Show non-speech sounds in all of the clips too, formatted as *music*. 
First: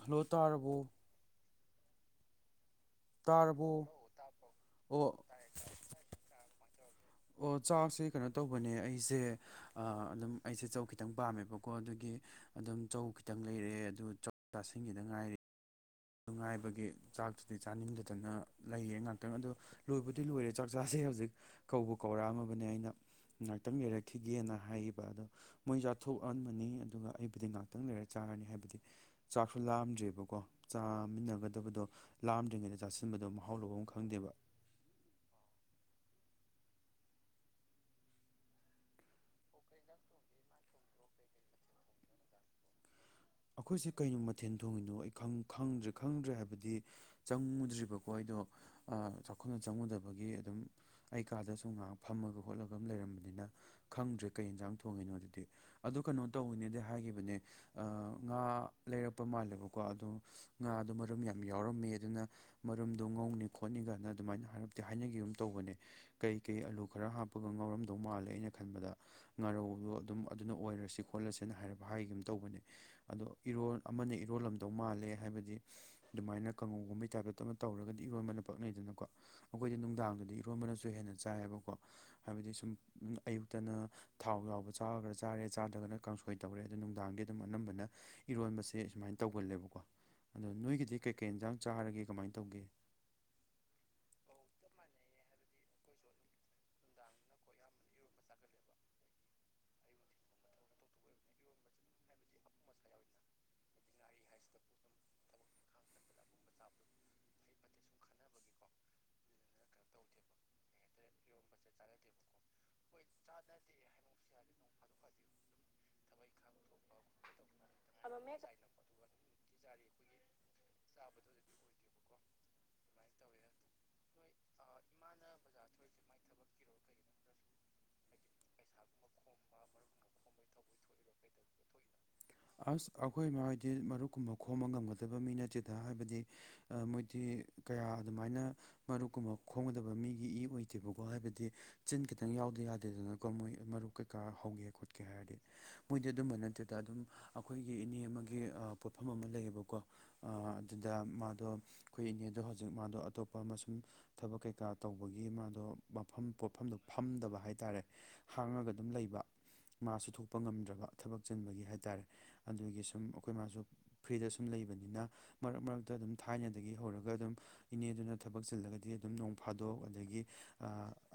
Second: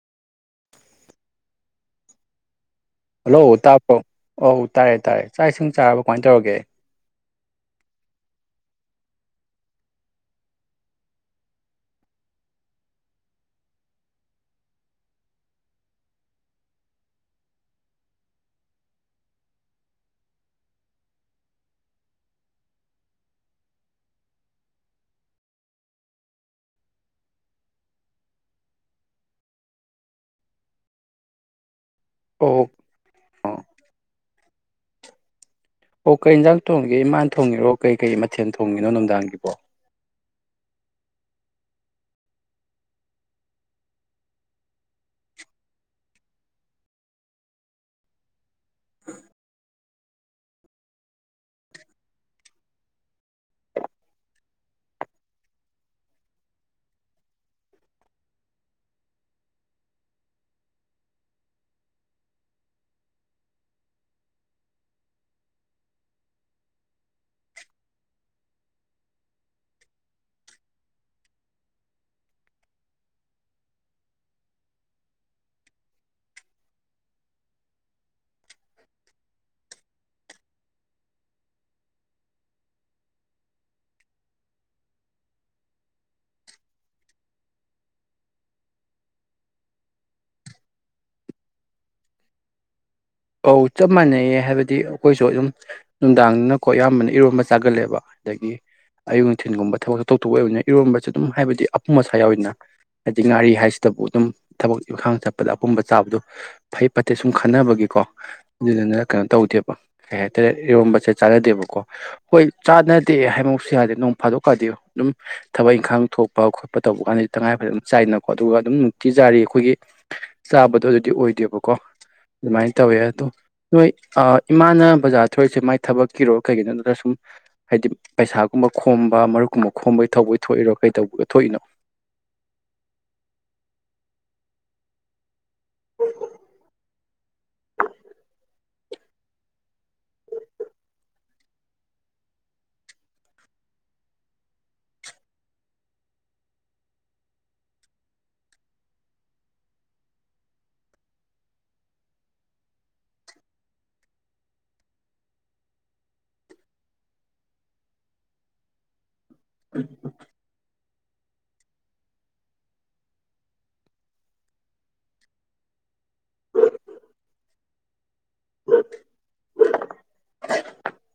Hello ꯇꯥꯔꯕꯣ hello ꯇꯥꯔꯕꯣ ꯇꯥꯕ꯭ꯔꯣ ꯑꯣꯧ ꯇꯥꯔꯦ ꯇꯥꯔꯦ ꯑꯣ ꯆꯥꯛ ꯏ ꯁꯨꯡ ꯆꯥꯔꯕ ꯀꯃꯥꯏꯅ ꯇꯧꯔꯒꯦ꯫ ꯑꯣ ꯆꯥꯛꯁꯦ ꯀꯩꯅꯣ ꯇꯧꯕꯅꯦ ꯑꯩꯁꯦ꯫ ꯑꯗꯨꯝ ꯑꯩꯁꯦ ꯆꯧ ꯈꯤꯇꯪ ꯄꯥꯝꯃꯦꯕꯀꯣ ꯑꯗꯒꯤ ꯑꯗꯨꯝ ꯆꯧ ꯈꯤꯇꯪ ꯂꯩꯔꯑꯦ ꯑꯗꯨ ꯆꯧ ꯆꯥꯁꯤꯒꯤꯗ ꯉꯥꯏꯔꯦ꯫ ꯅꯨꯡꯉꯥꯏꯕꯒꯤ ꯆꯥꯛꯇꯨꯗꯤ ꯆꯥꯅꯤꯡꯗꯗꯅ ꯂꯩꯌꯦ ꯉꯥꯛꯇꯪ ꯑꯗꯨꯗꯣ ꯂꯣꯏꯕꯨꯗꯤ ꯂꯣꯏꯔꯦ ꯆꯥꯛꯆꯥꯥꯁꯦ ꯍꯧꯖꯤꯛ ꯀꯧꯕ ꯀꯧꯔꯛꯑꯝꯃꯕꯅꯦ ꯑꯩꯅ ꯉꯥꯏꯍꯥꯛꯇꯪ ꯂꯩꯔꯛꯈꯤꯒꯦꯅ ꯍꯥꯏꯈꯤꯕ ꯑꯗꯣ ꯃꯣꯏ ꯆꯥꯊꯣꯛꯑꯟꯕꯅꯤ ꯑꯗꯨꯒ ꯑꯩꯕꯨꯗꯤ ꯉꯥꯏꯍꯥꯛꯇꯪ ꯂꯩꯔ ꯆꯥꯔꯅꯤ ꯍꯥꯏꯕꯗꯤ꯫ ꯆꯥꯛꯁꯨ ꯂꯥꯑꯝꯗ꯭ꯔꯦꯕꯀꯣ꯫ ꯆꯥꯃꯤꯟꯅꯒꯗꯕꯗꯣ ꯑꯣ ꯂꯥꯝꯗ꯭ꯔꯤꯉꯩꯗ ꯆꯥꯁꯤꯟꯕꯗꯣ ꯃꯍꯥꯎ ꯑꯣ ꯂꯧꯕ ꯑꯃ ꯈꯪꯗꯦꯕ꯫ ꯑꯣ ꯀꯩ ꯌꯦꯟꯖꯥꯡ ꯊꯣꯡꯒꯦ ꯏꯃꯥꯟ ꯊꯣꯡꯉꯤꯔꯣ ꯀꯩ ꯀꯩ ꯃꯊꯦꯜ ꯊꯣꯡꯉꯤꯅꯣ ꯅꯨꯡꯗꯥꯡꯒꯤꯕꯣ *inaudible* ꯑꯩꯈꯣꯏꯁꯦ ꯀꯩꯅꯣ ꯃꯊꯦꯜ ꯊꯣꯡꯉꯤꯅꯣ ꯑꯩ ꯈꯪꯗ꯭ꯔꯦ ꯈꯪꯗ꯭ꯔꯦ ꯍꯥꯏꯕꯗꯤ ꯆꯪꯉꯨꯗ꯭ꯔꯤꯕꯀꯣ ꯑꯩꯗꯣ ꯆꯥꯎꯈꯠꯅ ꯆꯪꯉꯨꯗꯕꯒꯤ ꯑꯗꯨꯝ ꯑꯩ ꯀꯥꯗꯁꯨ ꯉꯥꯏꯍꯥꯛ ꯐꯝꯃꯒ ꯈꯣꯠꯂꯒ ꯑꯃ ꯂꯩꯔꯝꯕꯅꯤꯅ꯫ ꯈꯪꯗ꯭ꯔꯦ ꯀꯩ ꯌꯦꯟꯁꯥꯡ ꯊꯣꯡꯉꯤꯅꯣ ꯑꯗꯨꯗꯤ ꯑꯗꯨ ꯀꯩꯅꯣ ꯇꯧꯅꯦꯗꯤ ꯍꯥꯏꯈꯤꯕꯅꯦ꯫ ꯑꯥ ꯉꯥ ꯂꯩꯔꯛꯄ ꯃꯥꯜꯂꯦꯕꯀꯣ ꯑꯗꯣ ꯉꯥꯗꯣ ꯃꯔꯨꯝ ꯌꯥꯝ ꯌꯥꯎꯔꯝꯃꯦ ꯑꯗꯨꯅ ꯃꯔꯨꯝꯗꯣ ꯉꯧꯅꯤ ꯈꯣꯠꯅꯤ ꯀꯥꯏꯅ ꯑꯗꯨꯃꯥꯏꯅ ꯍꯥꯏꯔꯞꯇꯤ ꯍꯥꯏꯅꯈꯤꯕꯨꯝ ꯇꯧꯕꯅꯦ꯫ ꯀꯩꯀꯩ ꯑꯂꯨ ꯈꯔ ꯍꯥꯞꯄꯒ ꯉꯥꯎꯔꯝꯗꯧ ꯃꯥꯜꯂꯦ ꯑꯩꯅ ꯈꯟꯕꯗ ꯉꯥꯔꯧꯕꯗꯣ ꯑꯗꯨꯝ ꯑꯗꯨꯅ ꯑꯣꯏꯔꯁꯤ ꯈꯣꯠꯂꯁꯦꯅ ꯍꯥꯏ ꯍꯥꯏꯒ ꯑꯃ ꯇꯧꯕꯅꯦ꯫ ꯑꯗꯣ ꯏꯔꯣ ꯑꯃꯅ ꯏꯔꯣꯜꯂꯝꯗꯧ ꯃꯥꯜꯂꯦ ꯍꯥꯏꯕꯗꯤ ꯑꯗꯨꯃꯥꯏꯅ ꯀꯥꯡꯉꯧꯒꯨꯝꯕ ꯇꯥꯏꯞꯇ ꯑꯗꯨ ꯇꯧꯔꯒꯗꯤ ꯏꯈꯣꯟꯕꯅ ꯄꯛꯅꯩꯗꯅꯀꯣ ꯑꯩꯈꯣꯏꯗꯤ ꯅꯨꯡꯗꯥꯡꯗꯨꯗꯤ ꯏꯔꯣꯟꯕꯅꯁꯨ ꯍꯦꯟꯅ ꯆꯥꯏꯌꯦꯕꯀꯣ ꯍꯥꯏꯕꯗꯤ ꯁꯨꯝ ꯑꯌꯨꯛꯇꯅ ꯊꯥꯎ ꯌꯥꯎꯕ ꯆꯥꯔꯒ꯭ꯔꯥ ꯆꯥꯔꯦ ꯆꯥꯗ꯭ꯔꯒꯅ ꯀꯥꯡꯁꯣꯏ ꯇꯧꯔꯦ ꯑꯗꯨꯣ ꯅꯨꯡꯗꯥꯡꯒꯤ ꯑꯗꯨꯝ ꯑꯅꯝꯕꯅ ꯏꯔꯣꯟꯕꯁꯦ ꯁꯨꯃꯥꯏꯅ ꯇꯧꯒꯜꯂꯦꯕꯀꯣ ꯑꯗꯣ ꯅꯣꯏꯒꯤꯗꯤ ꯀꯩꯀꯩ ꯏꯟꯖꯥꯡ ꯆꯥꯔꯒꯦ ꯀꯃꯥꯏꯅ ꯇꯧꯒꯦ꯫ ꯑꯧ ꯆꯞ ꯃꯥꯟꯅꯩꯌꯦ ꯍꯥꯏꯕꯗꯤ ꯑꯩꯈꯣꯏꯁꯨ ꯑꯗꯨꯝ ꯅꯨꯡꯗꯥꯡꯅꯀꯣ ꯑꯌꯥꯝꯕꯅ ꯏꯔꯣꯝꯕ ꯆꯥꯒꯜꯂꯦꯕ꯫ ꯑꯗꯒꯤ ꯑꯌꯨꯛ ꯅꯨꯡꯊꯤꯤꯟꯒꯨꯝꯕ ꯊꯕꯛꯁꯨ ꯇꯧꯊꯣꯛꯄ ꯑꯣꯏꯕꯅꯤꯅ ꯏꯔꯣꯟꯕꯁꯦ ꯑꯗꯨꯝ ꯍꯥꯏꯕꯗꯤ ꯑꯄꯨꯝ ꯑꯁꯥ ꯌꯥꯎꯋꯅ꯫ ꯍꯥꯏꯗꯤ ꯉꯥꯔꯤ ꯍꯥꯏꯁꯤꯗꯕꯨ ꯑꯗꯨꯝ ꯊꯕꯛ ꯏꯪꯈꯥꯡ ꯆꯠꯄꯗ ꯑꯄꯨꯝꯕ ꯆꯥꯕꯗ ꯐꯩ ꯐꯠꯇꯦ ꯁꯨꯝ ꯈꯟꯅꯕꯒꯤꯀꯣ ꯑꯗꯨꯗꯨꯅ ꯀꯩꯅꯣ ꯇꯧꯗꯦꯕ ꯀꯩ ꯍꯥꯏꯇꯥꯔꯦ ꯏꯔꯣꯝꯕꯁꯦ ꯆꯥꯟꯅꯗꯦꯕꯀꯣ ꯍꯣꯏ ꯆꯅ ꯐꯠꯇꯦ ꯍꯥꯏꯕꯃꯛꯁꯨ ꯌꯥꯗꯦ ꯅꯣꯡ ꯐꯥꯗꯣꯛꯀꯥꯟꯗꯤ ꯑꯗꯨꯝ ꯊꯕꯛ ꯏꯪꯈꯥꯡ ꯊꯣꯛꯄ ꯈꯣꯠꯄ ꯇꯧꯕ ꯀꯥꯟꯗ ꯇꯉꯥꯏꯐꯗ ꯆꯥꯏꯅꯀꯣ ꯑꯗꯨꯒ ꯑꯗꯨꯝ ꯅꯨꯡꯇꯤ ꯆꯥꯔꯤ ꯑꯩꯈꯣꯏꯒꯤ ꯆꯥꯕꯗꯣ ꯑꯗꯨꯗꯤ ꯑꯣꯏꯗꯦꯕꯀꯣ ꯑꯗꯨꯃꯥꯏꯅ ꯇꯧꯋꯦ ꯑꯗꯣ ꯅꯣꯏ ꯏꯃꯥꯅ ꯕꯖꯥꯔ ꯊꯧꯔꯤꯁꯦ ꯃꯥꯏ ꯊꯕꯛꯀꯤꯔꯣ ꯀꯩꯒꯤꯅꯣ ꯑꯗꯨꯗ ꯁꯨꯝ ꯍꯥꯏꯗꯤ ꯄꯩꯁꯥꯒꯨꯝꯕ ꯈꯣꯝꯕ ꯃꯔꯨꯞꯀꯨꯝꯕ ꯈꯣꯝꯕꯩ ꯊꯧꯕꯩ ꯊꯣꯛꯏꯔꯣ ꯀꯩ ꯇꯧꯕ ꯊꯣꯛꯏꯅꯣ꯫ ꯑꯁ ꯑꯩꯈꯣꯏ ꯃꯣꯏꯗꯤ ꯃꯔꯨꯞꯀꯨꯝꯕ ꯈꯣꯝꯕ ꯉꯝꯒꯗꯕ ꯃꯤ ꯅꯠꯇꯦ꯫ ꯗ ꯍꯥꯏꯕꯗꯤ ꯃꯣꯏꯗꯤ ꯀꯌꯥ ꯑꯗꯨꯃꯥꯏꯅ ꯃꯔꯨꯞꯀꯨꯝꯕ ꯈꯣꯡꯒꯗꯕ ꯃꯤꯒꯤ ꯏ ꯑꯣꯏꯗꯦꯕꯀꯣ ꯍꯥꯏꯕꯗꯤ ꯆꯤꯟ ꯈꯤꯇꯪ ꯌꯥꯎꯗꯦ ꯌꯥꯗꯦꯗꯅꯀꯣ ꯃꯣꯏ ꯃꯔꯨꯞ ꯀꯩꯀꯥ ꯍꯧꯒꯦ ꯈꯣꯠꯀꯦ ꯍꯥꯏꯔꯗꯤ ꯃꯣꯏꯗꯤ ꯑꯗꯨꯝꯕ ꯅꯠꯇꯦ꯫ ꯗ ꯑꯗꯨꯝ ꯑꯩꯈꯣꯏꯒꯤ ꯏꯅꯦ ꯑꯃꯒꯤ ꯄꯣꯠꯐꯝ ꯑꯃ ꯂꯩꯌꯦꯕꯀꯣ꯫ ꯑꯗꯨꯗ ꯃꯥꯗꯣ ꯑꯩꯈꯣꯏ ꯏꯅꯦꯗꯣ ꯍꯧꯖꯤꯛ ꯃꯥꯗꯣ ꯑꯇꯣꯞꯄ ꯑꯃꯁꯨꯡꯨꯝ ꯊꯕꯛ ꯀꯩꯀꯥ ꯇꯧꯕꯒꯤ ꯃꯥꯗꯣ ꯃꯐꯝ ꯄꯣꯠꯐꯝꯗꯣ ꯐꯝꯗꯕ ꯍꯥꯏꯇꯥꯔꯦ ꯍꯥꯡꯉꯒ ꯑꯗꯨꯝ ꯂꯩꯕ ꯃꯥꯁꯨ ꯊꯣꯛꯄ ꯉꯝꯗ꯭ꯔꯕ ꯊꯕꯛ ꯆꯛꯆꯤꯟꯕꯒꯤ ꯍꯥꯏꯇꯥꯔꯦ ꯑꯗꯨꯗꯒꯤ ꯁꯨꯝ ꯑꯩꯈꯣꯏ ꯃꯥꯁꯨ ꯐ꯭ꯔꯤꯗ ꯁꯨꯝ ꯂꯩꯕꯅꯤꯅ ꯃꯔꯛ ꯃꯔꯛꯇ ꯑꯗꯨꯝ ꯊꯥꯏꯅꯗꯒꯤ ꯍꯧꯔꯒ ꯑꯗꯨꯝ ꯏꯅꯦ ꯑꯗꯨꯅ ꯊꯕꯛ ꯆꯤꯜꯂꯒꯗꯤ ꯑꯗꯨꯝ ꯅꯣꯡ ꯐꯥꯗꯣꯛ ꯑꯗꯒꯤ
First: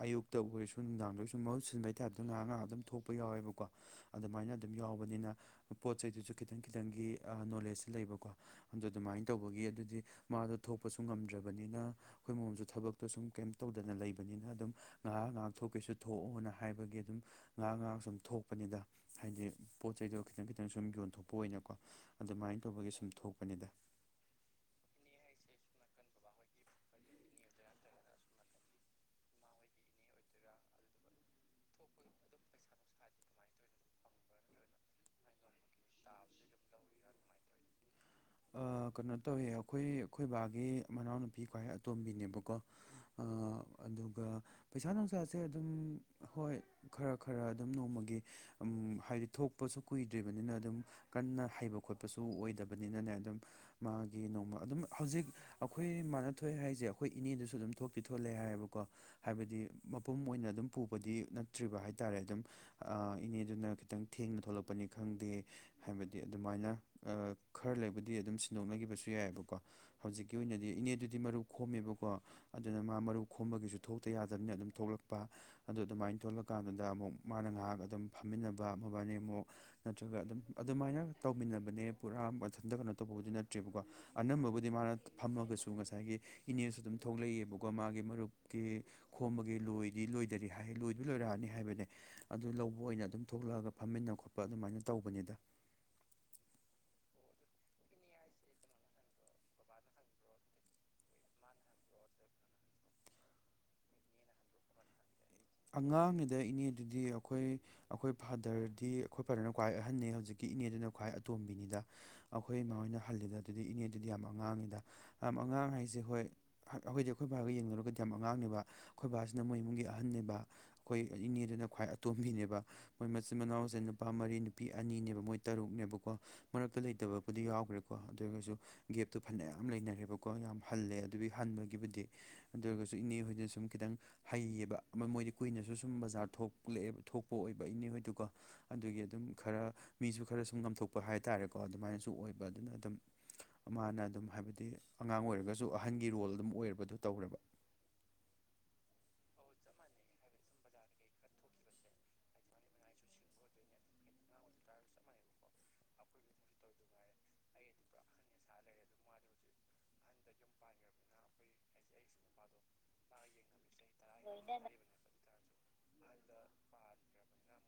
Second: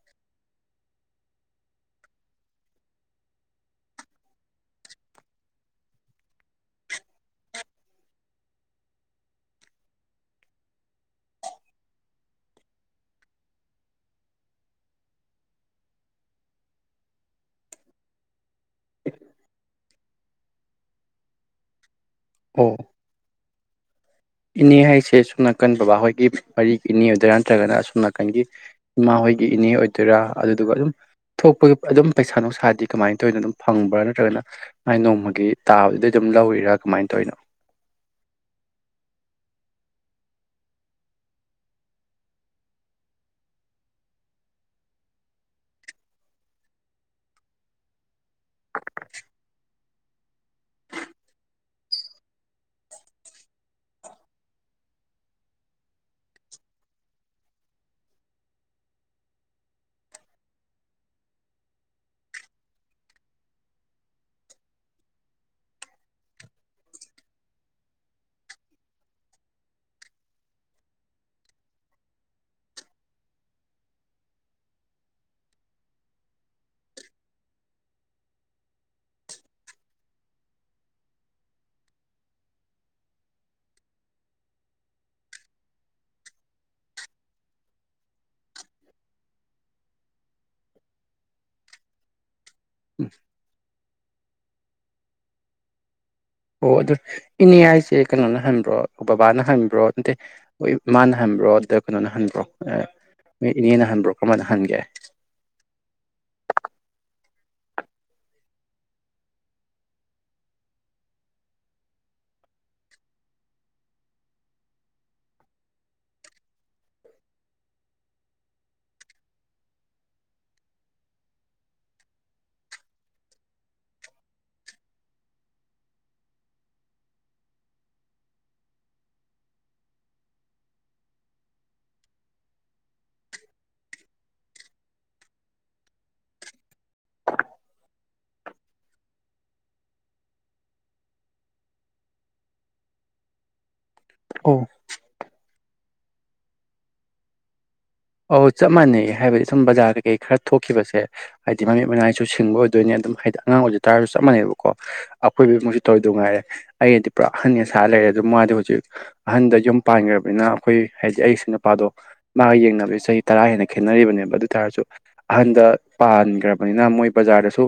ꯑꯌꯨꯛꯇ ꯑꯣꯏꯔꯁꯨ ꯅꯨꯡꯗꯥꯡꯗ ꯑꯣꯏꯔꯁꯨ ꯃꯍꯨꯠ ꯁꯤꯟꯕꯩꯇꯥꯏꯕꯗ ꯉꯥꯏꯍꯥꯛ ꯉꯥꯏꯍꯥꯛ ꯑꯗꯨꯝ ꯊꯣꯛꯄ ꯌꯥꯎꯋꯦꯕꯀꯣ ꯑꯗꯨꯃꯥꯏꯅ ꯑꯗꯨꯝ ꯌꯥꯎꯕꯅꯤꯅ ꯄꯣꯠ ꯆꯩꯗꯨꯁꯨ ꯈꯤꯇꯪ ꯈꯤꯇꯪꯒꯤ ꯅꯣꯂꯦꯖꯁ ꯂꯩꯕꯀꯣ ꯑꯗꯨ ꯑꯗꯨꯃꯥꯏꯅ ꯇꯧꯕꯒꯤ ꯑꯗꯨꯗꯤ ꯃꯥꯗꯣ ꯊꯣꯛꯄꯁꯨ ꯉꯝꯗ꯭ꯔꯕꯅꯤꯅ ꯑꯩꯈꯣꯏ ꯃꯃꯝꯁꯨ ꯊꯕꯛꯇꯣ ꯁꯨꯝ ꯀꯩꯝ ꯇꯧꯗꯅ ꯂꯩꯕꯅꯤꯅ ꯑꯗꯨꯝ ꯉꯍꯥ ꯉꯍꯥꯛ ꯊꯣꯛꯀꯦꯁꯨ ꯊꯣꯛꯑꯣꯅ ꯍꯥꯏꯕꯒꯤ ꯑꯗꯨꯝ ꯉꯥꯏꯍꯥꯛ ꯉꯥꯏꯍꯥꯛ ꯁ ꯑꯗꯨꯝ ꯊꯣꯛ ꯄꯛꯄꯅꯤꯗ ꯍꯥꯏꯗꯤ ꯄꯣꯠ ꯆꯩꯗꯣ ꯈꯤꯇꯪ ꯈꯤꯇꯪ ꯁꯨꯝ ꯌꯣꯟꯊꯣꯛꯄ ꯑꯣꯏꯅꯀꯣ ꯑꯗꯨꯃꯥꯏꯅ ꯑꯣ ꯇꯧꯕꯒꯤ ꯁꯨꯝ ꯊꯣꯛꯄꯅꯤꯗ ꯏꯅꯦ ꯍꯥꯏꯁꯦ ꯑꯁꯣꯝ ꯅꯥꯀꯟ ꯕꯕꯥꯍꯣꯏꯒꯤ ꯃꯔꯤꯒꯤ ꯏꯅꯦ ꯑꯣꯏꯗꯣꯏꯔꯥ ꯅꯠꯇ꯭ꯔꯒꯅ ꯑꯁꯣꯝ ꯅꯥꯀꯟꯒꯤ ꯏꯃꯥ ꯍꯣꯏꯒꯤ ꯏꯅꯦ ꯑꯣꯏꯗꯣꯏꯔꯥ ꯑꯗꯨꯗꯨꯒ ꯑꯗꯨꯝ ꯊꯣꯛꯄꯒꯤ ꯑꯗꯨꯝ ꯄꯩꯁꯥ ꯅꯨꯡꯁꯥꯗꯤ ꯀꯃꯥꯏꯅ ꯇꯧꯅ ꯑꯗꯨꯝ ꯐꯪꯕ꯭ꯔꯥ ꯅꯠꯇ꯭ꯔꯒꯅ ꯃꯥꯥꯏ ꯅꯣꯡꯃꯒꯤ ꯇꯥꯕꯗꯩ ꯑꯗꯨꯝ ꯂꯧꯋꯔꯥ ꯀꯃꯥꯏꯅ ꯇꯧꯔꯤꯅꯣ ꯀꯩꯅꯣ ꯇꯧꯏꯦ ꯑꯩꯈꯣꯏ ꯑꯩꯈꯣꯏꯕꯥꯒꯤ ꯃꯅꯥꯎꯅꯨꯄꯤ ꯀꯍ ꯑꯇꯣꯝꯕꯤꯅꯦꯕꯀꯣ ꯑ ꯑꯗꯨꯒ ꯄꯩꯁꯥ ꯅꯨꯡꯁꯥꯁꯦ ꯑꯗꯨꯝ ꯍꯣꯏ ꯈꯔ ꯈꯔ ꯑꯗꯨꯝ ꯅꯣꯡꯃꯒꯤ ꯍꯥꯏꯗꯤ ꯊꯣꯛꯄꯁꯨ ꯀꯨꯏꯗ꯭ꯔꯤꯕꯅꯤꯅ ꯑꯗꯨꯝ ꯀꯟꯅ ꯍꯩꯕ ꯈꯣꯠꯄꯁꯨ ꯑꯣꯏꯗꯕꯅꯤ ꯅꯤꯅꯅꯦ ꯑꯗꯨꯝ ꯃꯥꯒꯤ ꯅꯣꯡꯃ ꯑꯗꯨꯝ ꯍꯧꯖꯤꯛ ꯑꯩꯈꯣꯏ ꯃꯥꯅ ꯊꯣꯛꯑꯦ ꯍꯥꯏꯁꯦ ꯑꯩꯈꯣꯏ ꯏꯅꯦꯗꯨꯁꯨ ꯑꯗꯨꯝ ꯊꯣꯛꯇꯤ ꯊꯣꯛꯂꯦ ꯍꯥꯏꯌꯦꯕꯀꯣ ꯍꯥꯏꯕꯗꯤ ꯃꯄꯨꯝ ꯑꯣꯏꯅ ꯑꯗꯨꯝ ꯄꯨꯕꯗꯤ ꯅꯠꯇ꯭ꯔꯤꯕ ꯍꯥꯏꯇꯥꯥꯔꯦ ꯑꯗꯨꯝ ꯏꯅꯦꯗꯨꯅ ꯈꯤꯇꯪ ꯊꯦꯡꯅ ꯊꯣꯛꯂꯛꯄꯅꯤ ꯈꯪꯗꯦ ꯍꯥꯏꯕꯗꯤ ꯑꯗꯨꯃꯥꯏꯅ ꯈꯔ ꯂꯩꯕꯨꯗꯤ ꯑꯗꯨꯝ ꯁꯤꯟꯗꯣꯛꯅꯈꯤꯕꯁꯨ ꯌꯥꯏꯑꯕꯀꯣ ꯍꯧꯖꯤꯛꯀꯤ ꯑꯣꯏꯅꯗꯤ ꯏꯅꯦꯗꯨꯗꯤ ꯃꯔꯨ ꯈꯣꯝꯃꯦꯕꯀꯣ ꯑꯗꯨꯅ ꯃꯥ ꯃꯔꯨ ꯈꯣꯝꯕꯒꯤꯁꯨ ꯊꯣꯛꯇ ꯌꯥꯗꯕꯅꯤꯅ ꯑꯗꯨꯝ ꯊꯣꯛꯂꯛꯄ ꯑꯗꯨ ꯑꯗꯨꯃꯥꯏꯅ ꯊꯣꯛꯣꯂꯀꯥꯟꯗꯨꯗ ꯑꯃꯨꯛ ꯃꯥꯅ ꯉꯥꯏꯍꯥꯛ ꯑꯗꯨꯝ ꯐꯝꯃꯤꯟꯅꯕ ꯃꯕꯥꯅꯤ ꯑꯃꯨꯛ ꯅꯠꯇ꯭ꯔꯒ ꯑꯗꯨꯝ ꯑꯗꯨꯃꯥꯏꯅ ꯇꯧꯃꯤꯟꯅꯕꯅꯦ ꯄꯨꯔꯥ ꯃꯊꯟꯇ ꯀꯩꯅꯣ ꯇꯧꯕꯕꯨꯗꯤ ꯅꯠꯇ꯭ꯔꯦꯕꯀꯣ ꯑꯅꯝꯕꯕꯨꯗꯤ ꯃꯥꯅ ꯐꯝꯃꯒꯁꯨ ꯉꯁꯥꯏꯒꯤ ꯏꯅꯦꯁꯨ ꯑꯗꯨꯝ ꯊꯣꯛꯂꯛꯏꯑꯕꯀꯣ ꯃꯥꯒꯤ ꯃꯔꯨꯞꯀꯤ ꯈꯣꯝꯕꯒꯤ ꯂꯣꯏꯗꯤ ꯂꯣꯏꯗꯔꯤ ꯂꯣꯏꯗꯤ ꯂꯣꯏꯔꯛꯑꯅꯤ ꯍꯥꯏꯕꯅꯦ ꯑꯗꯨ ꯑ ꯑꯣꯏꯅ ꯎꯝ ꯑꯗꯨꯝ ꯊꯣꯛꯂꯛꯑꯒ ꯐꯝꯃꯤꯟꯅ ꯈꯣꯠꯄ ꯑꯗꯨꯃꯥꯏꯅ ꯇꯧꯕꯅꯤꯗ ꯑꯣ ꯑꯗꯨ ꯍꯥꯏꯁꯦ ꯀꯩꯅꯣꯅ ꯍꯪꯕ꯭ꯔꯣ ꯕꯕꯥꯅ ꯍꯪꯕ꯭ꯔꯣ ꯅꯠꯇꯦ ꯍꯣꯏ ꯃꯥꯅ ꯍꯟꯕ꯭ꯔꯣ ꯑꯗ ꯀꯩꯅꯣꯅ ꯍꯟꯕ꯭ꯔꯣ ꯅꯣꯏ ꯏꯅꯦꯅ ꯍꯟꯕ꯭ꯔꯣ ꯀꯔꯝꯥꯏꯅ ꯍꯟꯒꯦ ꯑꯉꯥꯡꯉꯗ ꯏꯅꯦ ꯑꯗꯨꯗꯤ ꯑꯩꯈꯣꯏ ꯑꯩꯈꯣꯏ ꯐꯥꯗꯔꯗꯤ ꯑꯩꯈꯣꯏ ꯐꯥꯗꯔꯅ ꯈ꯭ꯋꯥꯏ ꯑꯍꯟꯅ ꯍꯧꯖꯤꯛꯀꯤ ꯏꯅꯦꯗꯨꯅ ꯈ꯭ꯋꯥꯏ ꯑꯇꯣꯝꯕꯤꯅꯤꯗ ꯑꯩꯈꯣꯏ ꯏꯃꯥꯣꯏꯅ ꯍꯜꯂꯤꯗ ꯑꯗꯨꯗꯤ ꯏꯅꯦꯗꯨꯗꯤ ꯌꯥꯝ ꯑꯉꯥꯡꯉꯤꯗ ꯌꯥꯝ ꯑꯉꯥꯡ ꯍꯥꯏꯁꯦ ꯍꯣꯏ ꯑꯩꯈꯣꯏꯗꯤ ꯑꯩꯈꯣꯏ ꯕꯥꯒ ꯌꯦꯡꯅꯨꯔꯒꯗꯤ ꯌꯥꯝ ꯑꯉꯥꯡꯅꯦꯕ ꯑꯩꯈꯣꯏ ꯕꯥꯁꯤꯅ ꯃꯣꯏ ꯏꯃꯨꯡꯒꯤ ꯑꯍꯟꯅꯦꯕ ꯑꯩꯈꯣꯏ ꯏꯅꯦꯗꯨꯅ ꯈ꯭ꯋꯥꯏ ꯑꯇꯣꯝꯕꯤꯅꯦꯕ ꯃꯣꯏ ꯃꯆꯤꯟ ꯃꯅꯥꯎꯁꯦ ꯅꯨꯄꯥ ꯃꯔꯤ ꯅꯨꯄꯤ ꯑꯅꯤꯅꯦꯕ ꯃꯣꯏ ꯇꯔꯨꯛꯅꯦꯕꯀꯣ ꯃꯔꯛꯇ ꯂꯩꯇꯕꯕꯨꯗꯤ ꯌꯥꯎꯈ꯭ꯔꯦꯀꯣ ꯑꯗꯨ ꯑꯣꯏꯔꯒꯁꯨ ꯒꯦꯞꯇꯨ ꯐꯅꯌꯥꯝ ꯂꯩꯅꯔꯦꯕꯀꯣ ꯌꯥꯝ ꯍꯜꯂꯦ ꯑꯗꯨꯒꯤ ꯍꯟꯕꯒꯤꯕꯨꯗꯤ ꯑꯗꯨ ꯑꯣꯏꯔꯒꯁꯨ ꯏꯅꯦ ꯍꯣꯏꯖꯤꯅ ꯁꯨꯝ ꯈꯤꯇꯪ ꯍꯩꯌꯦꯕ ꯑꯃ ꯃꯣꯏꯗꯤ ꯀꯨꯏꯅꯁꯨ ꯁꯨꯝ ꯕꯖꯥꯔ ꯊꯣꯛꯂꯛꯑꯦꯕ ꯊꯣꯛꯄ ꯑꯣꯏꯕ ꯏꯅꯤ ꯍꯣꯏꯗꯨꯒ ꯑꯗꯨꯒꯤ ꯑꯗꯨꯝ ꯈꯔ ꯃꯤꯁꯨ ꯈꯔ ꯁꯨꯝ ꯉꯝꯊꯣꯛꯄ ꯍꯥꯏꯇꯥꯥꯔꯦꯀꯣ ꯑꯗꯨꯃꯥꯏꯅꯁꯨ ꯑꯣꯏꯕ ꯑꯗꯨꯅ ꯑꯗꯨꯝ ꯃꯥꯅ ꯑꯗꯨꯝ ꯑꯣ ꯍꯥꯏꯕꯗꯤ ꯑꯉꯥꯡ ꯑꯣꯏꯔꯒꯁꯨ ꯑꯍꯟꯒꯤ ꯔꯣꯜ ꯑꯗꯨꯝ ꯑꯣꯏꯔꯕꯗꯨ ꯇꯧꯔꯦꯕ ꯑꯧ ꯆꯞ ꯃꯥꯟꯅꯩ ꯍꯥꯏꯕꯗꯤ ꯁꯨꯝ ꯕꯖꯥꯔ ꯀꯩꯀꯩ ꯈꯔ ꯊꯣꯛꯈꯤꯕꯁꯦ ꯍꯥꯏꯗꯤ ꯃꯃꯤꯠ ꯃꯅꯥꯏꯁꯨ ꯁꯤꯡꯕ ꯑꯣꯏꯗꯣꯏꯅꯤ ꯑꯗꯨꯝ ꯍꯥꯏꯗꯤ ꯑꯉꯥꯡ ꯑꯣꯏꯖ ꯇꯥꯔꯁꯨ ꯆꯞ ꯃꯥꯟꯩꯕꯀꯣ ꯑꯩꯈꯣꯏꯕ ꯃꯁꯨ ꯇꯧꯔꯤꯗ ꯉꯥꯏꯔꯦ ꯑꯩꯗꯤ ꯄꯨꯔꯥ ꯑꯍꯟ ꯑꯁꯥ ꯂꯩꯔꯦ ꯑꯗꯨ ꯃꯥꯗꯤ ꯍꯧꯖꯤꯛ ꯑꯍꯟꯗ ꯌꯨꯝ ꯄꯥꯟꯈ꯭ꯔꯕꯅꯤꯅ ꯑꯩꯈꯣꯏ ꯍꯥꯏꯗꯤ ꯑꯩꯁꯨ ꯅꯨꯄꯥꯗꯣ ꯃꯥ ꯌꯦꯡꯅꯕ ꯆꯍꯤ ꯇꯔꯥ ꯍꯦꯟꯅ ꯈꯦꯠꯅꯔꯤꯕꯅꯦꯕ ꯑꯗꯨ ꯇꯥꯔꯁꯨ ꯑꯍꯟꯗ ꯄꯥꯟꯈ꯭ꯔꯕꯅꯤꯅ ꯃꯣꯏ ꯕꯖꯥꯔꯗꯁꯨ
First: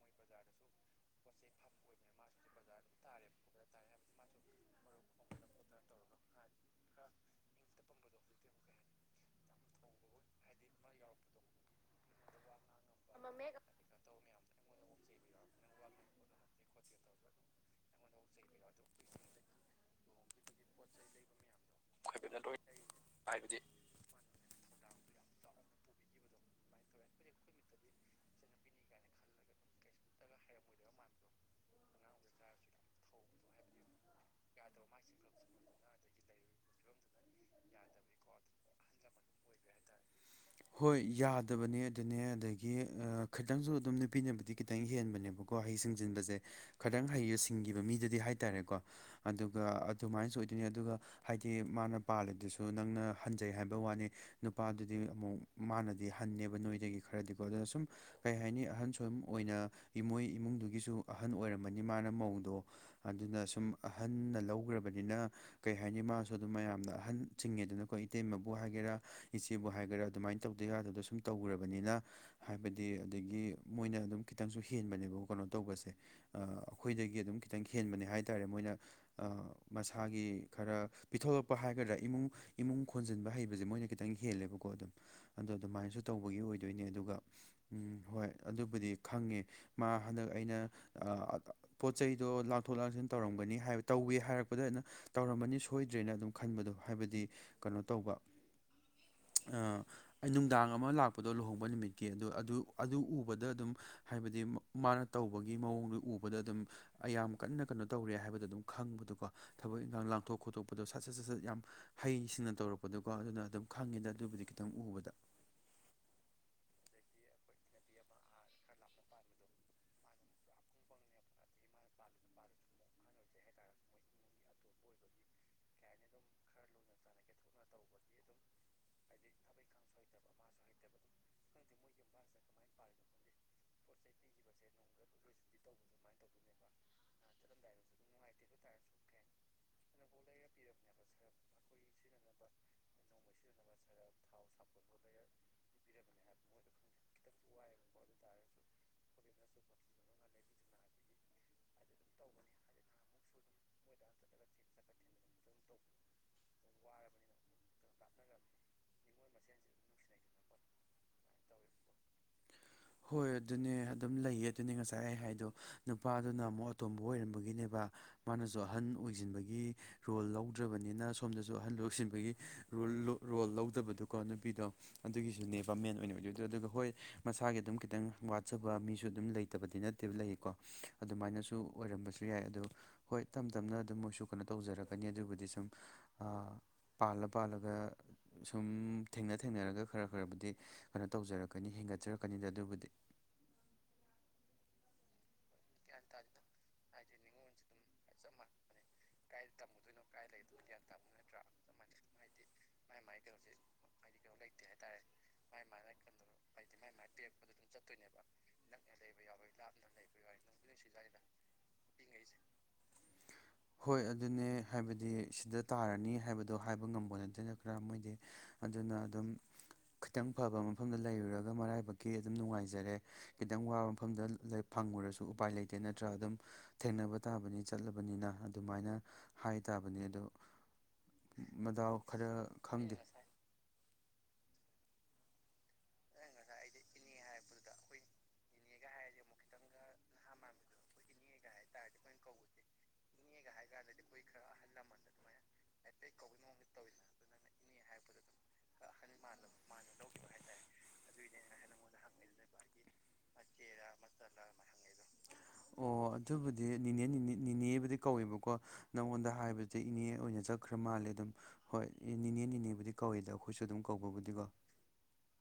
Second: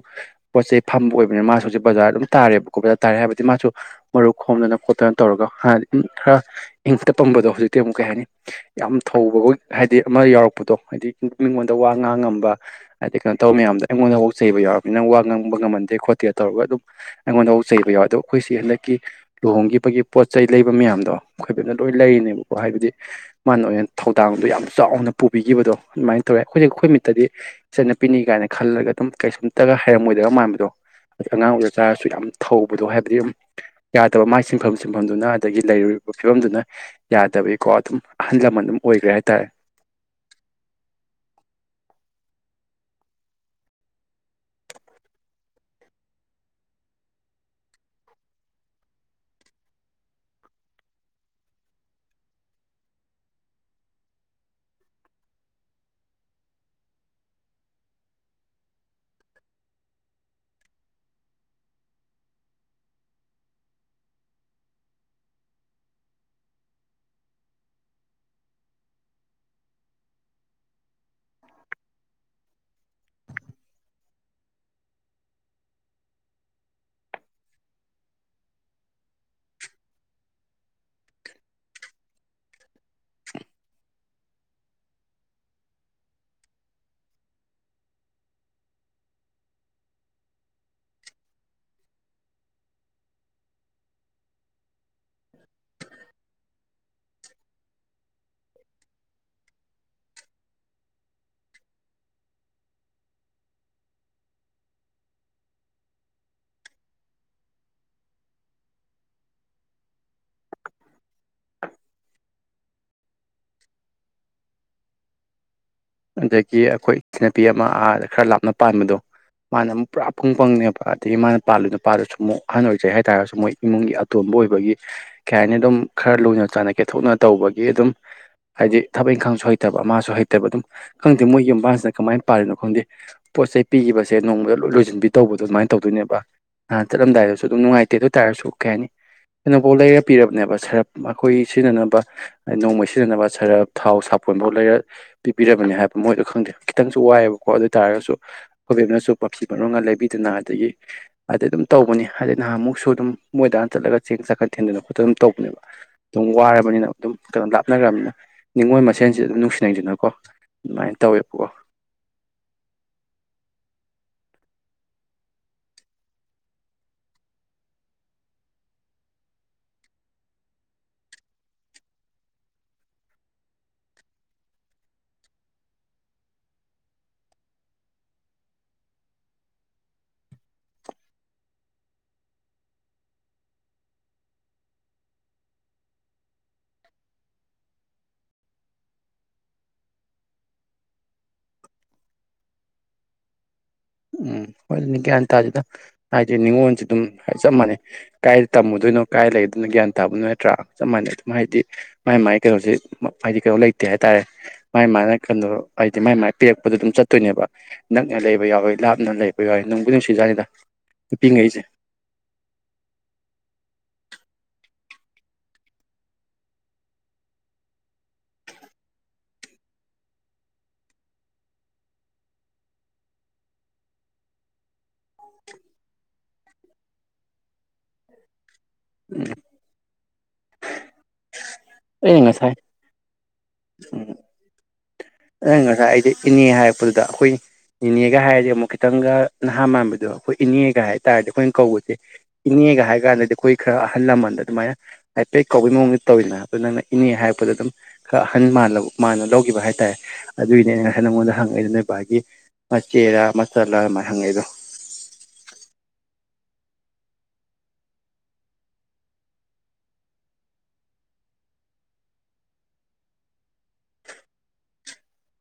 ꯄꯣꯠ ꯆꯩ ꯐꯝꯕ ꯑꯣꯏꯕꯅꯤ ꯃꯥꯁꯨ ꯍꯨꯖꯤ ꯕꯖꯥꯔ ꯑꯗꯨꯝ ꯇꯥꯔꯦꯕ꯫ ꯀꫭꯕ ꯇꯥꯔꯦ ꯍꯥꯏꯕꯗꯤ ꯃꯥꯁꯨ ꯃꯔꯨꯞ ꯈꯣꯝꯗꯅ ꯈꯣꯠꯇꯅ ꯇꯧꯔꯒ ꯈꯔ ꯏꯪꯇꯞꯄꯝꯕꯗꯣ ꯍꯧꯖꯤꯛ ꯇꯦ ꯑꯃꯨꯛ ꯀꯩ ꯍꯥꯏꯅꯤ ꯌꯥꯝ ꯊꯧꯕꯒ ꯍꯥꯏꯗꯤ ꯑꯃ ꯌꯥꯎꯔꯛꯄꯗꯣ ꯍꯥꯏꯗꯤ ꯃꯤꯉꯣꯟꯗ ꯋꯥ ꯉꯥꯡꯉꯝꯕ ꯍꯥꯏꯗꯤ ꯀꯩꯅꯣ ꯇꯧꯕ ꯃꯌꯥꯝꯗꯣ ꯑꯩꯉꯣꯟꯗ ꯍꯧ ꯆꯩꯕ ꯌꯥꯎꯔꯕꯅꯤꯅ ꯋꯥ ꯉꯥꯡꯕ ꯕ ꯉꯝꯍꯟꯗꯦ ꯈꯣꯠꯇꯦ ꯇꯧꯔꯒ ꯑꯗꯨꯝ ꯑꯩꯉꯣꯟꯗꯐꯧ ꯆꯩꯕ ꯌꯥꯎꯋꯦ ꯑꯗꯣ ꯑꯩꯈꯣꯏ ꯆꯦ ꯍꯟꯗꯛꯀꯤ ꯂꯨꯍꯣꯡꯈꯤꯕꯒꯤ ꯄꯣꯠ ꯆꯩ ꯂꯩꯕ ꯃꯌꯥꯝꯗꯣ ꯈꯣꯏꯕꯦꯅ ꯂꯣꯏ ꯂꯩꯔꯤꯅꯦꯕꯀꯣ ꯍꯥꯏꯕꯗꯤ ꯍꯥꯏꯕꯗꯤ ꯃꯥꯅ ꯑꯣꯏꯅ ꯊꯧꯗꯥꯡꯗꯣ ꯌꯥꯝ ꯆꯥꯎꯅ ꯄꯨꯕꯤꯈꯤꯕꯗꯣ ꯑꯗꯨꯃꯥꯏꯅ ꯇꯧꯋꯦ ꯑꯈꯣꯏꯅ ꯈꯣꯏ ꯃꯤꯠꯇꯗꯤ ꯆꯠꯅꯄꯤꯅꯤ ꯀꯥꯏꯅ ꯈꯜꯂꯒ ꯑꯗꯨꯝ ꯀꯩꯁꯨꯝꯇꯒ ꯍꯩꯔꯝꯃꯣꯏꯗꯕ ꯃꯥꯟꯕꯗꯣ꯫ ꯍꯩꯗꯤ ꯑꯉꯥꯡ ꯑꯣꯏꯗ ꯇꯥꯔꯁꯨ ꯌꯥꯝ ꯊꯧꯕꯗꯣ ꯍꯥꯏꯕꯗꯤ ꯌꯨꯝ ꯌꯥꯗꯕ ꯃꯥꯏ ꯆꯤꯟꯐꯝ ꯆꯤꯟꯐꯝꯗꯨꯅ ꯑꯗꯒꯤ ꯂꯩꯔꯨꯔꯤꯕ ꯐꯤꯕꯝꯗꯨꯅ ꯌꯥꯗꯕꯒꯤꯀꯣ ꯑꯗꯨꯝ ꯑꯍꯟ ꯂꯃꯟ ꯑꯗꯨꯝ ꯑꯣꯏꯈ꯭ꯔꯦ ꯍꯥꯏꯇꯥꯔꯦ꯫ ꯍꯣꯏ ꯌꯥꯗꯕꯅꯦ ꯑꯗꯨꯅꯦ ꯑꯗ ꯒꯤ ꯑ ꯈꯤꯇꯪꯁꯨ ꯑꯗꯨꯝ ꯅꯨꯄꯤꯅꯕꯨꯗꯤ ꯈꯤꯇꯪ ꯍꯦꯟꯕꯅꯦꯕꯀꯣ ꯍꯩ ꯁꯤꯡꯖꯤꯟꯕꯁꯦ꯫ ꯈꯤꯇꯪ ꯍꯩ ꯁꯤꯡꯈꯤꯕ ꯃꯤꯗꯗꯤ ꯍꯥꯏꯇꯥꯔꯦꯀꯣ ꯑꯗꯨꯒ ꯑꯗꯨꯃꯥꯏꯅꯁꯨ ꯑꯣꯏꯗꯣꯏꯅꯤ ꯑꯗꯨꯒ ꯍꯥꯏꯗꯤ ꯃꯥꯅ ꯄꯥꯜꯂꯤꯗꯨꯁꯨ ꯅꯪꯅ ꯍꯟꯖꯩ ꯍꯥꯏꯕ ꯋꯥꯅꯤ ꯅꯨ ꯄꯥꯗꯨꯗꯤ ꯑꯃꯨꯛ ꯃꯥꯅꯗꯤ ꯍꯟꯅꯦꯕ ꯅꯣꯏꯗꯒꯤ ꯈꯔꯗꯤꯀꯣ ꯑꯗꯨꯅ ꯁꯨꯝ ꯀꯩ ꯍꯥꯏꯅꯤ ꯑꯍꯟꯁꯨ ꯑꯎꯝ ꯑꯣꯏꯅ ꯏꯃꯣꯏ ꯏꯃꯨꯡꯗꯨꯒꯤꯁꯨ ꯑꯍꯟ ꯑꯣꯏꯔꯝꯕꯅꯤ ꯃꯥꯅ ꯃꯧꯗꯣ ꯑꯗꯨꯅ ꯁꯨꯝ ꯑꯍꯟꯅ ꯂꯧꯈ꯭ꯔꯕꯅꯤꯅ ꯀꯩ ꯍꯥꯏꯅꯤ ꯃꯥꯁꯨ ꯑꯗꯨꯝ ꯃꯌꯥꯝꯅ ꯑꯍꯟ ꯆꯤꯡꯉꯤꯗꯅꯀꯣ ꯏꯇꯩꯃꯕꯨ ꯍꯥꯏꯒꯦꯔꯥ ꯏꯆꯦꯕꯨ ꯍꯥꯏꯒꯦꯔꯥ ꯑꯗꯨꯃꯥꯏꯅ ꯇꯧꯗ ꯌꯥꯗꯗ ꯁꯨꯝ ꯇꯧꯈ꯭ꯔꯕꯅꯤꯅ꯫ ꯍꯥꯏꯕꯗꯤ ꯑꯗꯒꯤ ꯃꯣꯏꯅ ꯑꯗꯨꯝ ꯈꯤꯇꯪꯁꯨ ꯍꯦꯟꯕꯅꯦꯕ ꯀꯩꯅꯣ ꯇꯧꯕꯁꯦ꯫ ꯑꯩꯈꯣꯏꯗꯒꯤ ꯑꯗꯨꯝ ꯈꯤꯇꯪ ꯍꯦꯟꯕꯅꯦ ꯍꯥꯏ ꯇꯥꯔꯦ ꯑ ꯃꯣꯏꯅ ꯑ ꯃꯁꯥꯒꯤ ꯈꯔ ꯄꯤꯊꯣꯛꯂꯛꯄ ꯍꯥꯏꯒꯗ꯭ꯔꯥ ꯏꯃꯨꯡ ꯏꯃꯨꯡ ꯈꯣꯟꯖꯤꯟꯕ ꯍꯕꯁꯦ ꯃꯣꯏꯅ ꯈꯤ ꯈꯤꯇꯪ ꯍꯦꯜꯂꯦꯕꯀꯣ ꯑꯗꯨꯝ ꯑꯗꯣ ꯑꯗꯨꯃꯥꯏꯅꯁꯨ ꯇꯧꯕꯒꯤ ꯑꯣꯏꯗꯣꯏꯅꯦ ꯑꯗꯨꯒ ꯎꯝ ꯍꯣꯏ ꯑꯗꯨꯕꯨꯗꯤ ꯈꯪꯉꯦ ꯃꯥ ꯍꯟꯗꯛ ꯑꯩꯅ ꯑꯥ ꯄꯣꯠꯆꯩꯗꯣ ꯂꯥꯡꯊꯣꯛ ꯂꯥꯡꯁꯤꯟ ꯇꯧꯔꯝꯒꯅꯤ ꯍꯥꯏꯕ ꯇꯧꯒꯦ ꯍꯥꯏꯔꯛꯄꯗ ꯑꯗꯨꯅ ꯇꯧꯔꯝꯃꯅꯤ ꯁꯣꯏꯗ꯭ꯔꯦꯅ ꯑꯗꯨꯝ ꯈꯟꯕꯗꯣ ꯍꯥꯏꯕꯗꯤ ꯀꯩꯅꯣ ꯇꯧꯕ ꯑ ꯑꯩ ꯅꯨꯡꯗꯥꯡ ꯑꯃ ꯂꯥꯛꯄꯗꯣ ꯂꯨꯍꯣꯡꯕ ꯅꯨꯃꯤꯠꯀꯤ ꯑꯗꯨꯗꯣ ꯑꯗꯨ ꯑꯗꯨ ꯎꯕꯗ ꯑꯗꯨꯝ ꯍꯥꯏꯕꯗꯤ ꯃꯥꯅ ꯇꯧꯕꯒꯤ ꯃꯑꯣꯡꯗꯨ ꯎꯕꯗ ꯑꯗꯨꯝ ꯑꯌꯥꯝ ꯀꯟꯅ ꯀꯩꯅꯣ ꯇꯧꯔꯦ ꯍꯥꯏꯕꯗꯣ ꯑꯗꯨꯝ ꯈꯪꯕꯗꯣꯀꯣ ꯊꯕꯛ ꯏꯪꯈꯥꯡ ꯂꯥꯡꯊꯣꯛ ꯈꯣꯠꯇꯣꯛꯄꯗꯣ ꯁꯠ ꯁꯠ ꯁꯠ ꯁꯠ ꯌꯥꯝ ꯍꯩꯁꯤꯡꯅ ꯇꯧꯔꯛꯄꯗꯣꯀꯣ ꯑꯗꯨꯅ ꯑꯗꯨꯝ ꯈꯪꯉꯤꯗ ꯑꯗꯨꯕꯨꯗꯤ ꯈꯤꯇꯪ ꯎꯕꯗ꯫ ꯑꯗꯒꯤ ꯑꯩꯈꯣꯏ ꯏꯆꯤꯟꯅꯨꯄꯤ ꯑꯃ ꯑꯥꯗ ꯈꯔ ꯂꯥꯞꯅ ꯄꯥꯟꯕꯗꯣ꯫ ꯃꯥꯅ ꯑꯃꯨꯛ ꯄꯨꯔꯥ ꯄꯨꯡ ꯄꯪꯅꯦꯕ ꯑꯗꯒꯤ ꯃꯥꯅ ꯄꯥꯜꯂꯤ ꯅꯨꯄꯥꯗꯨꯁꯨ ꯑꯃꯨꯛ ꯑꯍꯥꯟ ꯑꯣꯏꯖꯩ ꯍꯥꯏꯇꯥꯥꯔꯁꯨ ꯃꯣꯏ ꯏꯃꯨꯡꯒꯤ ꯑ ꯇꯣꯟꯕ ꯑꯣꯏꯕꯒꯤ ꯀꯩ ꯍꯥꯏꯅꯤ ꯑꯗꯨꯝ ꯈꯔ ꯂꯨꯅ ꯆꯥꯟꯅ ꯀꯦꯊꯣꯛꯅ ꯇꯧꯕꯒꯤ ꯑꯗꯨꯝ ꯍꯥꯏꯗꯤ ꯊꯕꯛ ꯏꯪꯈꯥꯡꯁꯨ ꯍꯩꯇꯕ ꯑꯃꯥꯁꯨ ꯍꯩꯇꯕ ꯑꯗꯨꯝ ꯈꯪꯗꯦ ꯃꯣꯏꯒꯤ ꯃꯕꯥꯥꯟꯁꯤꯅ ꯀꯃꯥꯏꯅꯥꯔꯤꯅꯣ ꯈꯪꯗꯦ꯫ ꯄꯣꯠ ꯆꯩ ꯄꯤꯈꯤꯕꯁꯦ ꯅꯣꯡꯃꯗ ꯂꯣꯏ ꯂꯣꯏꯁꯤꯟꯕꯤ ꯇꯧꯕꯗꯣ ꯑꯗꯨꯃꯥꯏꯅ ꯇꯧꯗꯣꯏꯅꯦꯕ꯫ ꯑ ꯆꯠꯂꯝꯗꯥꯏꯗꯁꯨ ꯑꯗꯨꯝ ꯅꯨꯡꯉꯥꯏꯇꯦ ꯑꯗꯨ ꯑꯣꯏꯇꯥꯔꯁꯨ ꯀꯩ ꯍꯥꯏꯅꯤ ꯀꯩꯅꯣꯐꯧ ꯂꯩꯔ ꯄꯤꯔꯕꯅꯦꯕ ꯁꯔꯞ ꯑꯩꯈꯣꯏ ꯁꯤꯖꯤꯟꯅꯅꯕ ꯅꯣꯡꯃ ꯁꯤꯖꯤꯟꯅꯕ ꯁꯔꯞ ꯊꯥꯎ ꯁꯥꯄꯣꯟꯐꯥꯎ ꯂꯩꯔ ꯄꯤ ꯄꯤꯔꯕꯅꯦ ꯍꯥꯏꯕ ꯃꯣꯏꯗꯣ ꯈꯪꯗꯦ ꯈꯤꯇꯪꯁꯨ ꯋꯥꯏꯑꯦꯕꯀꯣ ꯑꯗꯨꯑꯣꯏ ꯇꯥꯔꯒꯁꯨ ꯈꫭꯏ ꯕꯦꯝꯅꯁꯨ ꯃꯐꯤ ꯃꯔꯣꯟꯒ ꯂꯩꯕꯤꯗꯅ ꯑꯗꯒꯤ ꯑꯗꯩ ꯑꯗꯨꯝ ꯇꯧꯕꯅꯤ ꯍꯥꯏꯗꯤ ꯅꯍꯥꯟꯃꯨꯛꯁꯨ ꯑꯗꯨꯝ ꯃꯣꯏꯗꯥ ꯆꯠꯂꯒ ꯆꯦꯡ ꯆꯥꯛꯀꯠ ꯊꯦꯟꯗꯅ ꯈꯣꯠꯇꯅ ꯑꯗꯨꯝ ꯇꯧꯕꯅꯦꯕ꯫ ꯑꯗꯨꯝ ꯋꯥꯔꯕꯅꯤꯅ ꯑꯗꯨꯝ ꯀꯩꯅꫭꯝ ꯂꯥꯞꯅꯈ꯭ꯔꯕꯅꯤꯅ ꯅꯤꯡꯉꯣꯏ ꯃꯁꯦꯟꯁꯦ ꯑꯗꯨꯝ ꯅꯨꯡꯁꯤꯅꯩꯗꯅꯀꯣ꯫ ꯑꯗꯨꯃꯥꯏꯅ ꯇꯧꯋꯦꯕꯀꯣ꯫ ꯍꯣꯏ ꯑꯗꯨꯅꯦ ꯑꯗꯨꯝ ꯂꯩꯌꯦ ꯑꯗꯨꯅꯦ ꯉꯁꯥꯏ ꯑꯩ ꯍꯥꯏꯗꯣ ꯅꯨꯄꯥꯗꯨꯅ ꯑꯃꯨꯛ ꯑꯇꯣꯝꯕ ꯑꯣꯏꯔꯝꯕꯒꯤꯅꯦꯕ꯫ ꯃꯥꯅꯁꯨ ꯑꯍꯟ ꯑꯣꯏꯁꯤꯟꯕꯒꯤ ꯔꯣꯜ ꯂꯧꯗ꯭ꯔꯕꯅꯤꯅ ꯁꯣꯝꯗꯁꯨ ꯑꯍꯟ ꯂꯧꯁꯤꯟꯕꯒꯤ ꯔꯣꯜ ꯂꯧꯗꯕꯗꯨꯀꯣ ꯅꯨꯄꯤꯗꯣ ꯑꯗꯨꯒꯤꯁꯨꯅꯦꯕ ꯃꯦꯟ ꯑꯣꯏꯅ ꯑꯣꯏꯗꯣꯏꯗꯣ ꯑꯗꯨꯒ ꯍꯣꯏ ꯃꯁꯥ ꯏꯁꯥꯒꯤ ꯑꯗꯨꯝ ꯈꯤꯇꯪ ꯋꯥꯠꯆꯕ ꯃꯤꯁꯨ ꯑꯗꯨꯝ ꯂꯩꯇꯕꯗꯤ ꯅꯠꯇꯦꯕ ꯂꯩꯀꯣ ꯑꯗꯨꯃꯥꯏꯅꯁꯨ ꯑꯣꯏꯔꯝꯕꯁꯨ ꯌꯥꯏ ꯑꯗꯣ ꯍꯣꯏ ꯇꯝ ꯇꯝꯅ ꯑꯗꯨꯝ ꯃꯣꯏꯁꯨ ꯀꯩꯅꯣ ꯇꯧꯖꯔꯛꯀꯅꯤ ꯑꯗꯨꯕꯨꯗꯤ ꯁꯨꯝ ꯑꯥ ꯄꯥꯜꯂ ꯄꯥꯜꯂꯒ ꯁꯨꯝ ꯊꯦꯡꯅ ꯊꯦꯡꯅꯔꯒ ꯈꯔ ꯈꯔꯕꯨꯗꯤ ꯀꯩꯅꯣ ꯇꯧꯖꯔꯛꯀꯅꯤ ꯍꯦꯟꯒꯠꯆꯔꯛꯀꯅꯤꯗ ꯑꯗꯨꯕꯨꯗꯤ ꯎꯝ ꯍꯣꯏꯅꯤ ꯒꯌ꯭ꯥꯟ ꯇꯥꯗꯦꯗ ꯍꯥꯏꯗꯤ ꯅꯤꯉꯣꯟꯁꯨ ꯑꯗꯨꯝ ꯆꯞ ꯃꯥꯟꯅꯩ ꯀꯥꯏꯗ ꯇꯝꯃꯨꯗꯣꯏꯅꯣ ꯀꯥꯏ ꯂꯩ ꯑꯗꯨꯅ ꯒ꯭ꯌꯥꯟ ꯇꯥꯕꯅꯣ ꯅꯠꯇ꯭ꯔꯥ ꯆꯞ ꯃꯥꯟꯅ ꯑꯗꯨꯝ ꯍꯥꯏꯗꯤ ꯃꯥꯥꯏ ꯃꯥꯏ ꯀꯩꯅꯣꯁꯦ ꯍꯥꯏꯗꯤ ꯀꯩꯅꯣ ꯂꯩ ꯍꯥꯏꯇꯥꯔꯦ ꯃꯥꯥꯏ ꯃꯥꯅ ꯀꯩꯅꯣ ꯍꯥꯏꯗꯤ ꯃꯥꯏ ꯃꯥꯅ ꯄꯤꯔꯛꯄꯗꯣ ꯑꯗꯨꯝ ꯆꯠꯇꯣꯏꯅꯦꯕ ꯅꯛꯅ ꯂꯩꯕ ꯌꯥꯎꯋ ꯂꯥꯞꯅ ꯂꯩꯕ ꯌꯥꯋ ꯅꯪꯕꯨꯗꯤ ꯅꯨꯡꯁꯤꯖꯥꯠꯅꯤꯗ ꯅꯨꯄꯤ ꯉꯩꯁꯦ *unintelligible* ꯍꯣꯏ ꯑꯗꯨꯅꯦ ꯍꯥꯏꯕꯗꯤ ꯁꯤꯗ ꯇꯥꯔꯅꯤ ꯍꯥꯏꯕꯗꯣ ꯍꯥꯏꯕ ꯉꯝꯕ ꯅꯠꯇꯦ ꯈꯔ ꯃꯣꯏꯗꯤ ꯑꯗꯨꯅ ꯑꯗꯨꯝ ꯈꯤꯇꯪ ꯐꯕ ꯃꯐꯝꯗ ꯂꯩꯔꯨꯔꯒ ꯃꯔꯥꯏꯕꯛꯀꯤ ꯑꯗꯨꯝ ꯅꯨꯡꯉꯥꯏꯖꯔꯦ ꯈꯤꯇꯪ ꯋꯥꯕ ꯃꯐꯝꯗ ꯐꯪꯉꯨꯔꯁꯨ ꯎꯄꯥꯏ ꯂꯩꯇꯦ ꯅꯠꯇ꯭ꯔ ꯑꯗꯨꯝ ꯊꯦꯡꯅꯕ ꯇꯥꯕꯅꯤ ꯆꯠꯂꯕꯅꯤꯅ ꯑꯗꯨꯃꯥꯏꯅ ꯎꯝ ꯍꯥꯏ ꯇꯥꯕꯅꯤ ꯑꯗꯣ ꯃꯗꯥꯎ ꯑꯩꯅ ꯈꯔ ꯉꯁꯥꯏ ꯈꯪꯗꯦ *unintelligible* ꯑꯩ ꯉꯁꯥꯏ ꯑꯩ ꯏꯅꯦ ꯍꯥꯏꯔꯛꯄꯗꯨꯗ ꯑꯩꯈꯣꯏ ꯅꯤꯅꯦꯒ ꯍꯥꯏꯔꯗꯤ ꯑꯃꯨꯛ ꯈꯤꯇꯪꯒ ꯅꯍꯥꯟ ꯃꯥꯟꯕꯗꯣ ꯑꯩꯈꯣꯏ ꯏꯅꯦꯒ ꯍꯥꯏ ꯍꯥꯏꯇꯥꯥꯔꯗꯤ ꯑꯩꯈꯣꯏꯅ ꯀꯧꯕꯁꯦ ꯏꯅꯦꯒ ꯍꯥꯏꯔ ꯀꯥꯟꯗꯗꯤ ꯑꯩꯈꯣꯏ ꯈꯔ ꯑꯍꯜ ꯂꯃꯟꯗ ꯑꯗꯨꯃꯥꯏꯅ ꯍꯥꯏꯐꯦꯠ ꯀꯧꯕꯒꯤ ꯃꯑꯣꯡꯗ ꯇꯧꯔꯤꯅ ꯑꯗꯨꯗꯣ ꯅꯪꯅ ꯏꯅꯦ ꯍꯥꯏꯔꯛꯄꯗ ꯑꯗꯨꯝ ꯈꯔ ꯑꯍꯟꯜ ꯃꯥꯥꯟꯅ ꯂꯧꯈꯤꯕ ꯍꯥꯏꯇꯥꯔꯦ ꯑꯗꯨꯒꯤꯅꯦ ꯉꯁꯥꯏ ꯅꯪꯉꯣꯟꯗ ꯍꯪꯉꯛꯏꯗꯣ ꯅꯣꯏ ꯕꯥꯏꯒꯤ ꯃꯆꯦꯔ ꯃꯆꯜꯂꯥ ꯑꯗꯨꯃꯥꯏꯅ ꯍꯪꯉꯛꯏꯗꯣ ꯑꯣ ꯑꯗꯨꯕꯨꯗꯤꯅꯦ ꯅꯤꯅꯦꯕꯨꯗꯤ ꯀꯧꯋꯦꯕꯀꯣ ꯅꯪꯉꯣꯟꯗ ꯍꯥꯏꯕꯁꯦ ꯏꯅꯦ ꯑꯣꯏꯅ ꯆꯠꯈ꯭ꯔ ꯃꯥꯜꯂꯦ ꯑꯗꯨꯝ ꯍꯣꯏ ꯅꯤꯅꯦ ꯅꯤꯅꯦꯕꯨꯗꯤ ꯀꯧꯏꯗ ꯑꯩꯈꯣꯏꯁꯨ ꯑꯗꯨꯝ ꯀꯧꯕꯕꯨꯗꯤꯀꯣ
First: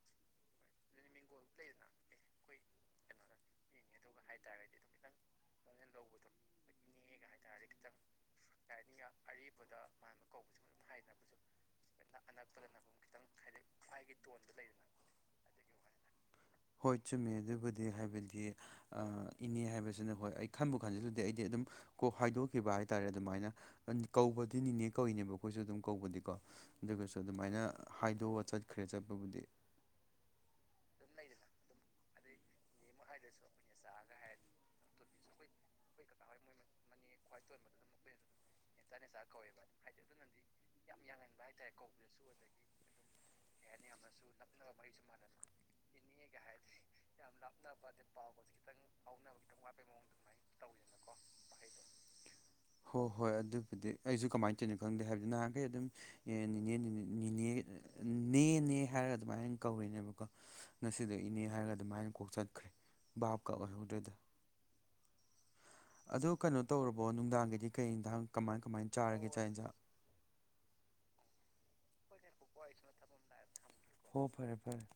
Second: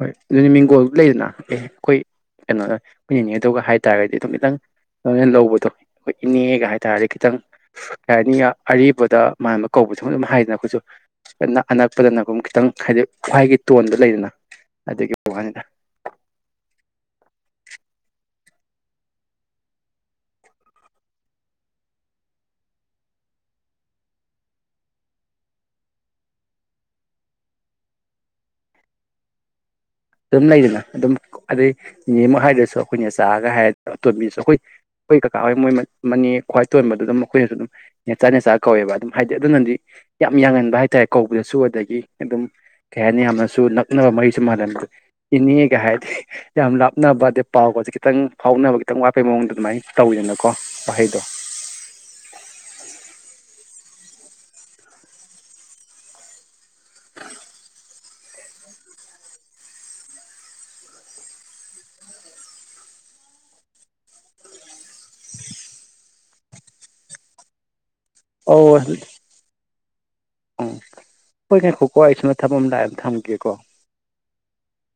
ꯍꯣꯏ ꯑꯗꯨꯅꯤ ꯃꯤꯡꯒꯣꯜ ꯂꯩꯗꯅ ꯑꯦ ꯑꯩꯈꯣꯏ ꯀꯩꯅꯣꯗ ꯑꯩꯈꯣꯏ ꯅꯤꯅꯦꯗꯣꯒ ꯍꯥꯏ ꯍꯥꯏꯇꯥꯔꯒꯗꯤ ꯑꯗꯨꯝ ꯈꯤꯇꯪ ꯂꯣꯏꯅ ꯂꯧꯕꯗꯣ ꯈꯣꯏ ꯏꯅꯦꯒ ꯍꯥꯏꯇꯥꯔꯗꯤ ꯈꯤꯇꯪ ꯀꯩ ꯍꯥꯏꯅꯤ ꯑꯔꯤꯕꯗ ꯃꯥꯟꯕ ꯀꯧꯕꯁꯤ ꯑꯗꯨꯝ ꯍꯥꯏꯗꯅ ꯑꯩꯈꯣꯏꯁꯨ ꯑꯅꯛꯄꯗꯅ ꯈꯤꯇꯪ ꯍꯥꯏꯗꯤ ꯈ꯭ꯋꯥꯏꯒꯤ ꯇꯣꯟꯗ ꯂꯩꯗꯅ ꯑꯗꯨꯒꯤ ꯋꯅꯤꯗ ꯍꯣꯏ ꯆꯨꯝꯃꯦ ꯑꯗꯨꯕꯨꯗꯤ ꯍꯥꯏꯕꯗꯤ ꯏꯅꯦ ꯍꯥꯏꯕꯁꯤꯅ ꯍꯣꯏ ꯑꯩ ꯈꯟꯕꯨ ꯈꯟꯖꯤꯂꯗꯤ ꯑꯩꯗꯤ ꯑꯗꯨꯝ ꯀꯣ ꯍꯥꯏꯗꯣꯛꯈꯤꯕ ꯍꯥꯏꯇꯥꯔꯦ ꯑꯗꯨꯃꯥꯏꯅ ꯀꯧꯕꯗꯤ ꯅꯤꯅꯦ ꯀꯧꯏꯅꯦꯕ ꯑꯩꯈꯣꯏꯁꯨ ꯑꯗꯨꯝ ꯀꯧꯕꯗꯤ ꯀꯣ ꯑꯗꯨꯒꯁꯨ ꯑꯗꯨꯃꯥꯏꯅ ꯍꯥꯏꯗꯣꯛꯑ ꯆꯠꯈ꯭ꯔꯦ ꯆꯠꯄꯕꯨꯗꯤ ꯑꯗꯨꯝ ꯂꯩꯗꯅ ꯑꯗꯨꯝ ꯑꯗꯩ ꯅꯤꯅꯦꯃꯛ ꯍꯥꯏꯗꯔꯁꯨ ꯑꯩꯈꯣꯏꯅ ꯅꯦꯆꯥꯒ ꯍꯥꯏ ꯑꯇꯣꯝꯕꯤꯁꯨ ꯑꯩꯈꯣꯏ ꯑꯩꯈꯣꯏ ꯀꯥꯀꯥ ꯃꯣꯏ ꯃꯅꯦ ꯈ꯭ꯋꯥꯏ ꯇꯣꯟꯕꯗꯨ ꯑꯗꯨꯝ ꯃꯈꯣꯏꯅꯁꯨ ꯑꯗꯨꯝ ꯅꯦꯆꯥ ꯅꯦꯆꯥ ꯀꯧꯋꯦꯕ ꯑꯗꯨꯝ ꯍꯥꯏꯗꯤ ꯑꯗꯨꯅꯗꯤ ꯌꯥꯝ ꯌꯥꯡꯍꯟꯕ ꯍꯥꯏꯇꯥꯔꯦ ꯀꯧꯕꯗꯁꯨ ꯑꯗꯒꯤ ꯑꯗꯨꯝ ꯀꯩ ꯍꯥꯏꯅꯤ ꯌꯥꯝꯅꯁꯨ ꯅꯛꯅꯕ ꯃꯔꯤꯁꯨꯝ ꯃꯥꯜꯍꯕ‌ꯗ‌ꯣ ꯏꯅꯦꯒ ꯍꯥꯏꯔꯗꯤ ꯌꯥꯝ ꯂꯥꯞꯅꯕ ꯑꯗꯩ ꯄꯥꯎꯒꯁꯦ ꯈꯤꯇꯪ ꯐꯥꯎꯅꯕ ꯈꯤꯇꯪ ꯋꯥꯠꯄꯩ ꯃꯑꯣꯡꯗ ꯑꯗꯨꯃꯥꯏꯅ ꯇꯧꯋꯗꯅꯀꯣ ꯋꯥꯍꯩꯗꯣ ꯍꯣ ꯍꯣꯏ ꯑꯗꯨꯕꯨꯗꯤ ꯑꯩꯁꯨ ꯀꯃꯥꯏꯅ ꯇꯧꯔꯤꯅꯣ ꯈꯪꯗꯦ ꯍꯥꯏꯕꯗꯤ ꯅꯍꯥꯟꯈꯩ ꯑꯗꯨꯝ ꯑꯦ ꯅꯤꯅ‌ꯦ ꯅꯤꯅ‌ꯦ ꯅꯤꯅ‌ꯦ ꯅꯦꯅꯦ ꯍꯥꯏꯔꯒ ꯑꯗꯨꯃꯥꯏꯅ ꯀꯧꯔꯤꯅꯦꯕꯀꯣ ꯉꯁꯤꯗ ꯏꯅꯦ ꯍꯥꯏꯔꯒ ꯑꯗꯨꯃꯥꯏꯅ ꯀꯣꯛ ꯆꯠꯈ꯭ꯔꯦ ꯕꯥꯄꯀ ꯑꯣꯏꯍꯧꯗ‌ꯦꯗ ꯑꯗꯨ ꯀꯩꯅꯣ ꯇꯧꯔꯕꯣ ꯅꯨꯡꯗꯥꯡꯒꯤꯗꯤ ꯀꯩ ꯏꯟꯖꯥꯡ ꯀꯃꯥꯏ ꯀꯃꯥꯏꯅ ꯆꯥꯔꯒꯦ ꯆꯥꯛ ꯏꯟꯖꯥꯡ ꯎꯝ ꯍꯣꯏ ꯉꯥꯏꯈꯣꯀ‌ꯣ ꯑꯩ ꯁ‌ꯣꯝꯗ ꯊꯕꯛ ꯑꯃ ꯂꯥꯛꯑꯦ ꯑꯝꯇ ꯍꯪꯉꯨꯒꯤꯒꯦꯀꯣ ꯍꯣ ꯐꯔꯦ ꯐꯔꯦ